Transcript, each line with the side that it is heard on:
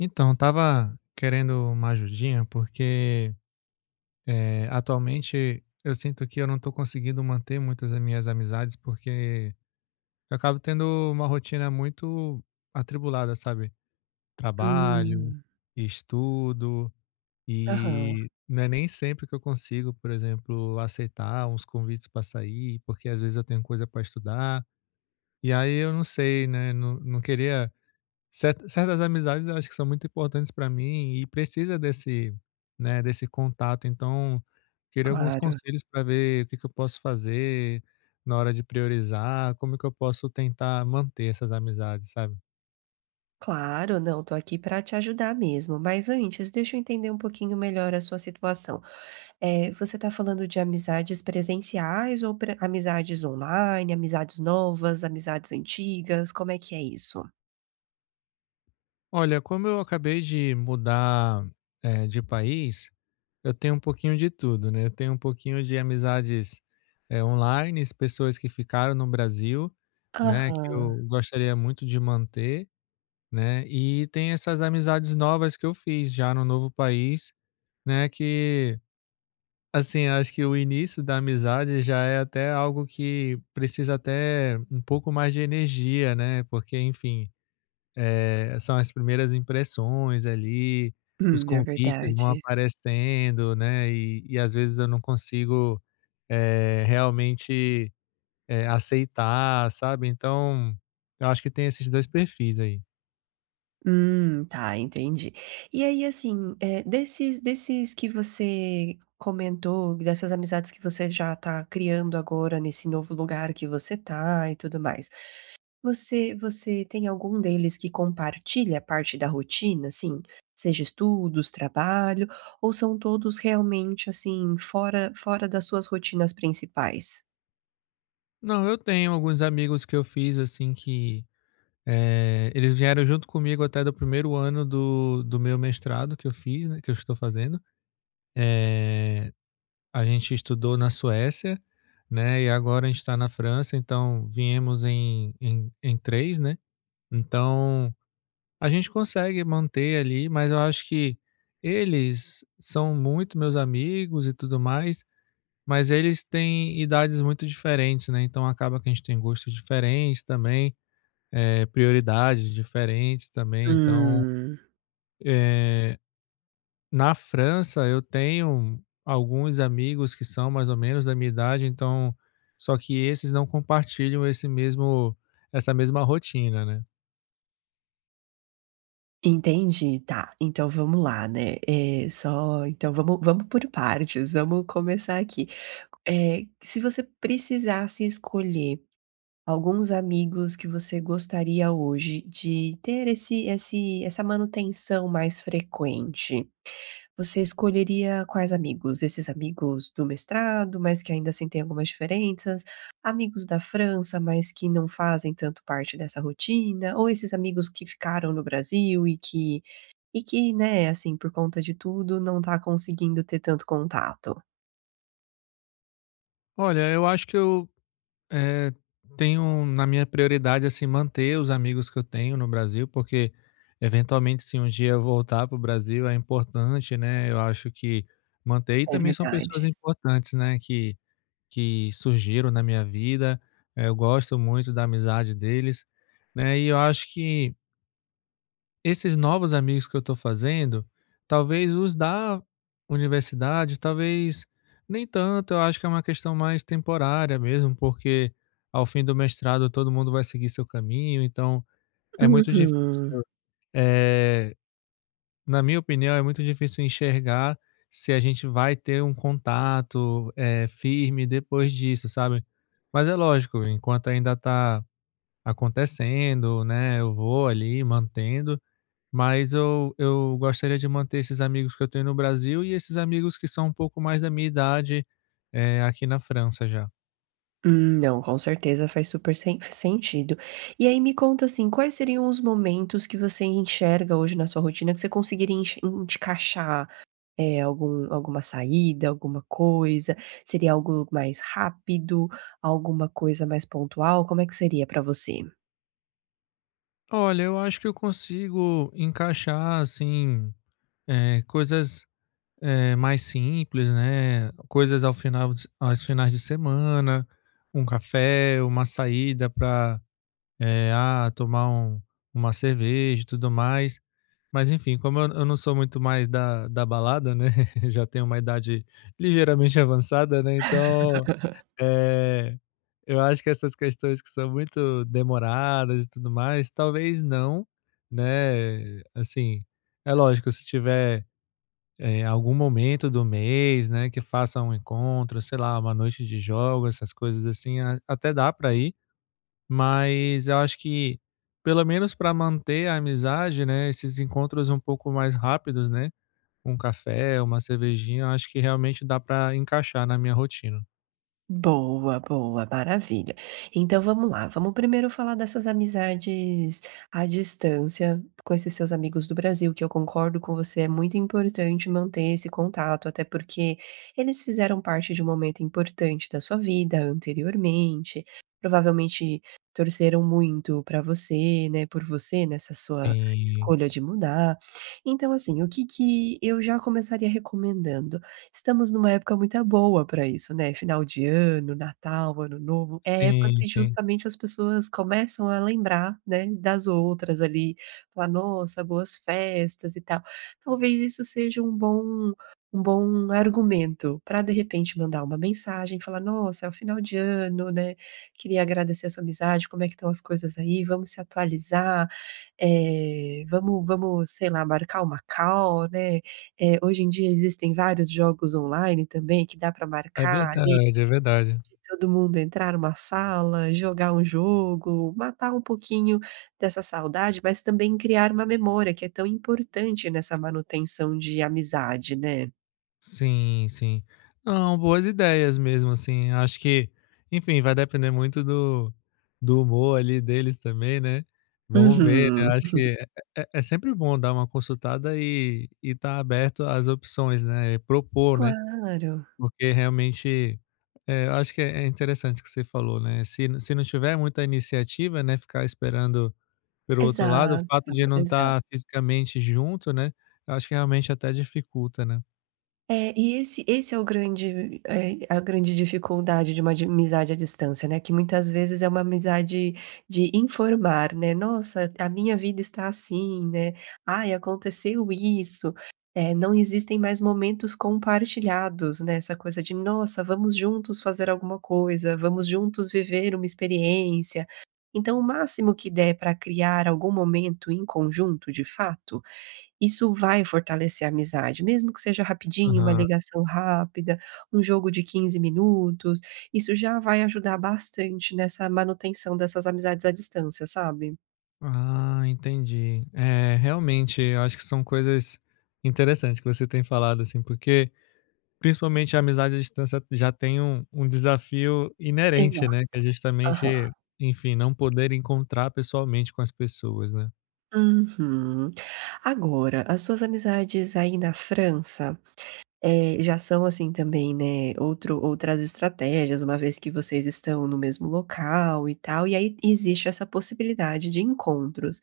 left: Então, eu tava querendo uma ajudinha, porque, atualmente eu sinto que eu não tô conseguindo manter muitas das minhas amizades, porque eu acabo tendo uma rotina muito atribulada, sabe? Trabalho,
right: Hum,
left: estudo,
right: aham,
left: e não é nem sempre que eu consigo, por exemplo, aceitar uns convites para sair, porque às vezes eu tenho coisa para estudar. E aí eu não sei, né? Não, não queria. Certas amizades eu acho que são muito importantes para mim e precisa desse, né, desse contato, então, queria alguns
right: claro,
left: conselhos para ver o que que eu posso fazer na hora de priorizar, como que eu posso tentar manter essas amizades, sabe?
right: claro, não, tô aqui pra te ajudar mesmo. Mas antes, deixa eu entender um pouquinho melhor a sua situação. Você tá falando de amizades presenciais ou amizades online, amizades novas, amizades antigas? Como é que é isso?
left: Olha, como eu acabei de mudar, de país, eu tenho um pouquinho de tudo, né, eu tenho um pouquinho de amizades, onlines, pessoas que ficaram no Brasil, né, que
right: Aham,
left: eu gostaria muito de manter, né. E tem essas amizades novas que eu fiz já no novo país, né, que, assim, acho que o início da amizade já é até algo que precisa até um pouco mais de energia, né, porque, enfim, são as primeiras impressões ali, os
right: é
left: convites vão
right: verdade.
left: aparecendo, né, e às vezes eu não consigo, realmente, aceitar, sabe. Então, eu acho que tem esses 2 perfis aí.
right: Tá, entendi. E aí, assim, é desses que você comentou, dessas amizades que você já tá criando agora nesse novo lugar que você tá e tudo mais, você tem algum deles que compartilha parte da rotina, assim? Seja estudos, trabalho, ou são todos realmente, assim, fora das suas rotinas principais?
left: Não, eu tenho alguns amigos que eu fiz assim que eles vieram junto comigo até do primeiro ano do meu mestrado que eu fiz, né, que eu estou fazendo. Eh, a gente estudou na Suécia, né, e agora a gente está na França, então viemos em, em, em três, né? Então a gente consegue manter ali, mas eu acho que eles são muito meus amigos e tudo mais, mas eles têm idades muito diferentes, né, então acaba que a gente tem gostos diferentes também, prioridades diferentes também, então,
right: Hum.
left: eh, na França eu tenho alguns amigos que são mais ou menos da minha idade, então só que esses não compartilham esse mesmo essa mesma rotina, né.
right: Entendi, tá. Então vamos lá, né, é só então vamos por partes, vamos começar aqui. Se você precisasse escolher alguns amigos que você gostaria hoje de ter esse essa manutenção mais frequente. Você escolheria quais amigos? Esses amigos do mestrado, mas que ainda assim têm algumas diferenças? Amigos da França, mas que não fazem tanto parte dessa rotina? Ou esses amigos que ficaram no Brasil e que, né, assim, por conta de tudo, não tá conseguindo ter tanto contato?
left: Olha, eu acho que eu Eh, tenho na minha prioridade, assim, manter os amigos que eu tenho no Brasil, porque eventualmente, se um dia eu voltar para o Brasil, é importante, né? Eu acho que manter. E
right: É
left: também são pessoas
right: verdade.
left: importantes, né? Que surgiram na minha vida. Eu gosto muito da amizade deles, né? E eu acho que esses novos amigos que eu estou fazendo, talvez os da universidade, talvez nem tanto, eu acho que é uma questão mais temporária mesmo, porque ao fim do mestrado todo mundo vai seguir seu caminho, então é muito
right: Uhum.
left: difícil, eh, na minha opinião, é muito difícil enxergar se a gente vai ter um contato, firme depois disso, sabe. Mas é lógico, enquanto ainda está acontecendo, né, eu vou ali mantendo, mas eu gostaria de manter esses amigos que eu tenho no Brasil e esses amigos que são um pouco mais da minha idade, aqui na França já.
right: Não, com certeza faz super sentido. E aí me conta, assim, quais seriam os momentos que você enxerga hoje na sua rotina que você conseguiria enx encaixar, alguma saída, alguma coisa? Seria algo mais rápido, alguma coisa mais pontual? Como é que seria pra você?
left: Olha, eu acho que eu consigo encaixar, assim, coisas, mais simples, né, coisas aos finais de semana, um café, uma saída para. Tomar um uma cerveja e tudo mais. Mas enfim, como eu não sou muito mais da balada, né, já tenho uma idade ligeiramente avançada, né, então, eh, eu acho que essas questões que são muito demoradas e tudo mais, talvez não, né, assim, é lógico, se tiver, algum momento do mês, né, que faça um encontro, sei lá, uma noite de jogos, essas coisas assim, a até dá para ir, mas eu acho que, pelo menos para manter a amizade, né, esses encontros um pouco mais rápidos, né, um café, uma cervejinha, eu acho que realmente dá para encaixar na minha rotina.
right: Boa, boa, maravilha. Então vamos lá, vamos primeiro falar dessas amizades à distância com esses seus amigos do Brasil, que eu concordo com você, é muito importante manter esse contato, até porque eles fizeram parte de um momento importante da sua vida anteriormente, provavelmente torceram muito para você, né, por você nessa sua
left: Sim,
right: escolha de mudar. Então, assim, o que que eu já começaria recomendando? Estamos numa época muito boa para isso, né, final de ano, Natal, Ano Novo, é a época
left: sim,
right: que
left: sim.
right: justamente as pessoas começam a lembrar, né, das outras ali, falar: "Nossa, boas festas e tal". Talvez isso seja um bom argumento para de repente, mandar uma mensagem, falar: "Nossa, é o final de ano, né, queria agradecer a sua amizade, como é que estão as coisas aí? Vamos se atualizar, vamos, sei lá, marcar uma call, né, é, hoje em dia existem vários jogos online também que dá para
left: É
right: marcar ali,
left: verdade, é verdade.
right: de todo mundo entrar numa sala, jogar um jogo, matar um pouquinho dessa saudade, mas também criar uma memória que é tão importante nessa manutenção de amizade, né".
left: Sim, sim. Não, boas ideias mesmo, assim. Acho que, enfim, vai depender muito do humor ali deles também, né? Vamos ver, né?
right: Uhum.
left: Acho que é, é sempre bom dar uma consultada e estar aberto às opções, né? E propor, né?
right: Claro,
left: Porque realmente, é, eu acho que é interessante o que você falou, né? Se não tiver muita iniciativa, né? Ficar esperando pelo outro lado, o
right: exato,
left: fato de não estar
right: exato.
left: fisicamente junto, né? Eu acho que realmente até dificulta, né?
right: É, e esse é o grande a grande dificuldade de uma de amizade à distância, né, que muitas vezes é uma amizade de informar, né, "Nossa, a minha vida está assim", né, "Ai, aconteceu isso", não existem mais momentos compartilhados, né, essa coisa de "Nossa, vamos juntos fazer alguma coisa, vamos juntos viver uma experiência". Então o máximo que der para criar algum momento em conjunto, de fato isso vai fortalecer a amizade, mesmo que seja rapidinho, uma
left: Aham.
right: ligação rápida, um jogo de 15 minutos, isso já vai ajudar bastante nessa manutenção dessas amizades à distância, sabe?
left: Ah, entendi. É, realmente, eu acho que são coisas interessantes que você tem falado, assim, porque principalmente a amizade à distância já tem um desafio inerente,
right: Exato,
left: né? Que é
right: aham.
left: justamente, enfim, não poder encontrar pessoalmente com as pessoas, né?
right: Uhum. Agora, as suas amizades aí na França, já são assim também, né, outro outras estratégias, uma vez que vocês estão no mesmo local e tal, e aí existe essa possibilidade de encontros.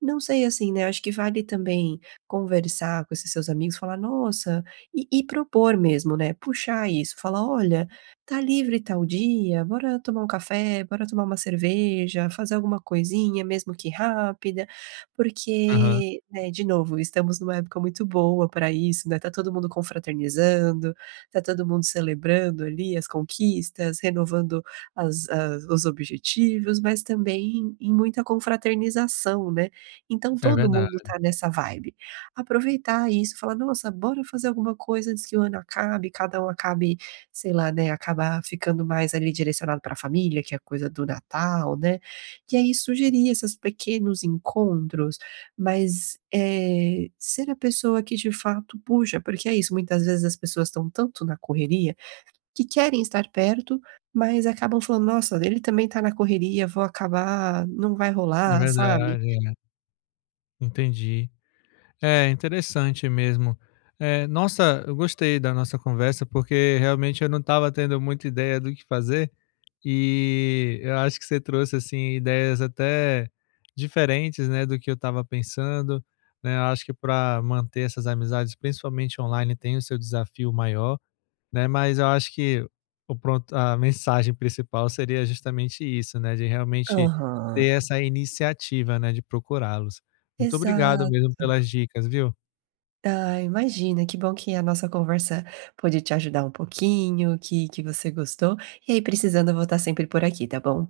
right: Não sei, assim, né, acho que vale também conversar com esses seus amigos, falar: "Nossa", e propor mesmo, né, puxar isso, falar: "Olha, tá livre tal dia? Bora tomar um café, bora tomar uma cerveja, fazer alguma coisinha, mesmo que rápida",
left: Aham,
right: porque, né, de novo, estamos numa época muito boa para isso, né, tá todo mundo confraternizando, tá todo mundo celebrando ali as conquistas, renovando as os objetivos, mas também em muita confraternização, né. Então
left: é
right: todo mundo
left: verdade,
right: tá nessa vibe. Aproveitar isso, falar: "Nossa, bora fazer alguma coisa antes que o ano acabe", cada um acabe, sei lá, né, acabar ficando mais ali direcionado pra família, que é coisa do Natal, né. E aí sugerir esses pequenos encontros, mas, ser a pessoa que de fato puxa, porque é isso, muitas vezes as pessoas estão tanto na correria, que querem estar perto, mas acabam falando: "Nossa, ele também tá na correria, vou acabar não vai
left: é
right: rolar", sabe?
left: verdade, é. Entendi. É interessante mesmo. É, nossa, eu gostei da nossa conversa, porque realmente eu não estava tendo muita ideia do que fazer. E eu acho que você trouxe, assim, ideias até diferentes, né, do que eu estava pensando, né. Eu acho que para manter essas amizades, principalmente online, tem o seu desafio maior, né, mas eu acho que o pronto a mensagem principal seria justamente isso, né, de realmente
right: Aham.
left: ter essa iniciativa, né, de procurá-los. Muito obrigado
right: Exato.
left: mesmo pelas dicas, viu?
right: Ah, imagina, que bom que a nossa conversa pôde te ajudar um pouquinho, que você gostou, e aí precisando eu vou estar sempre por aqui, tá bom?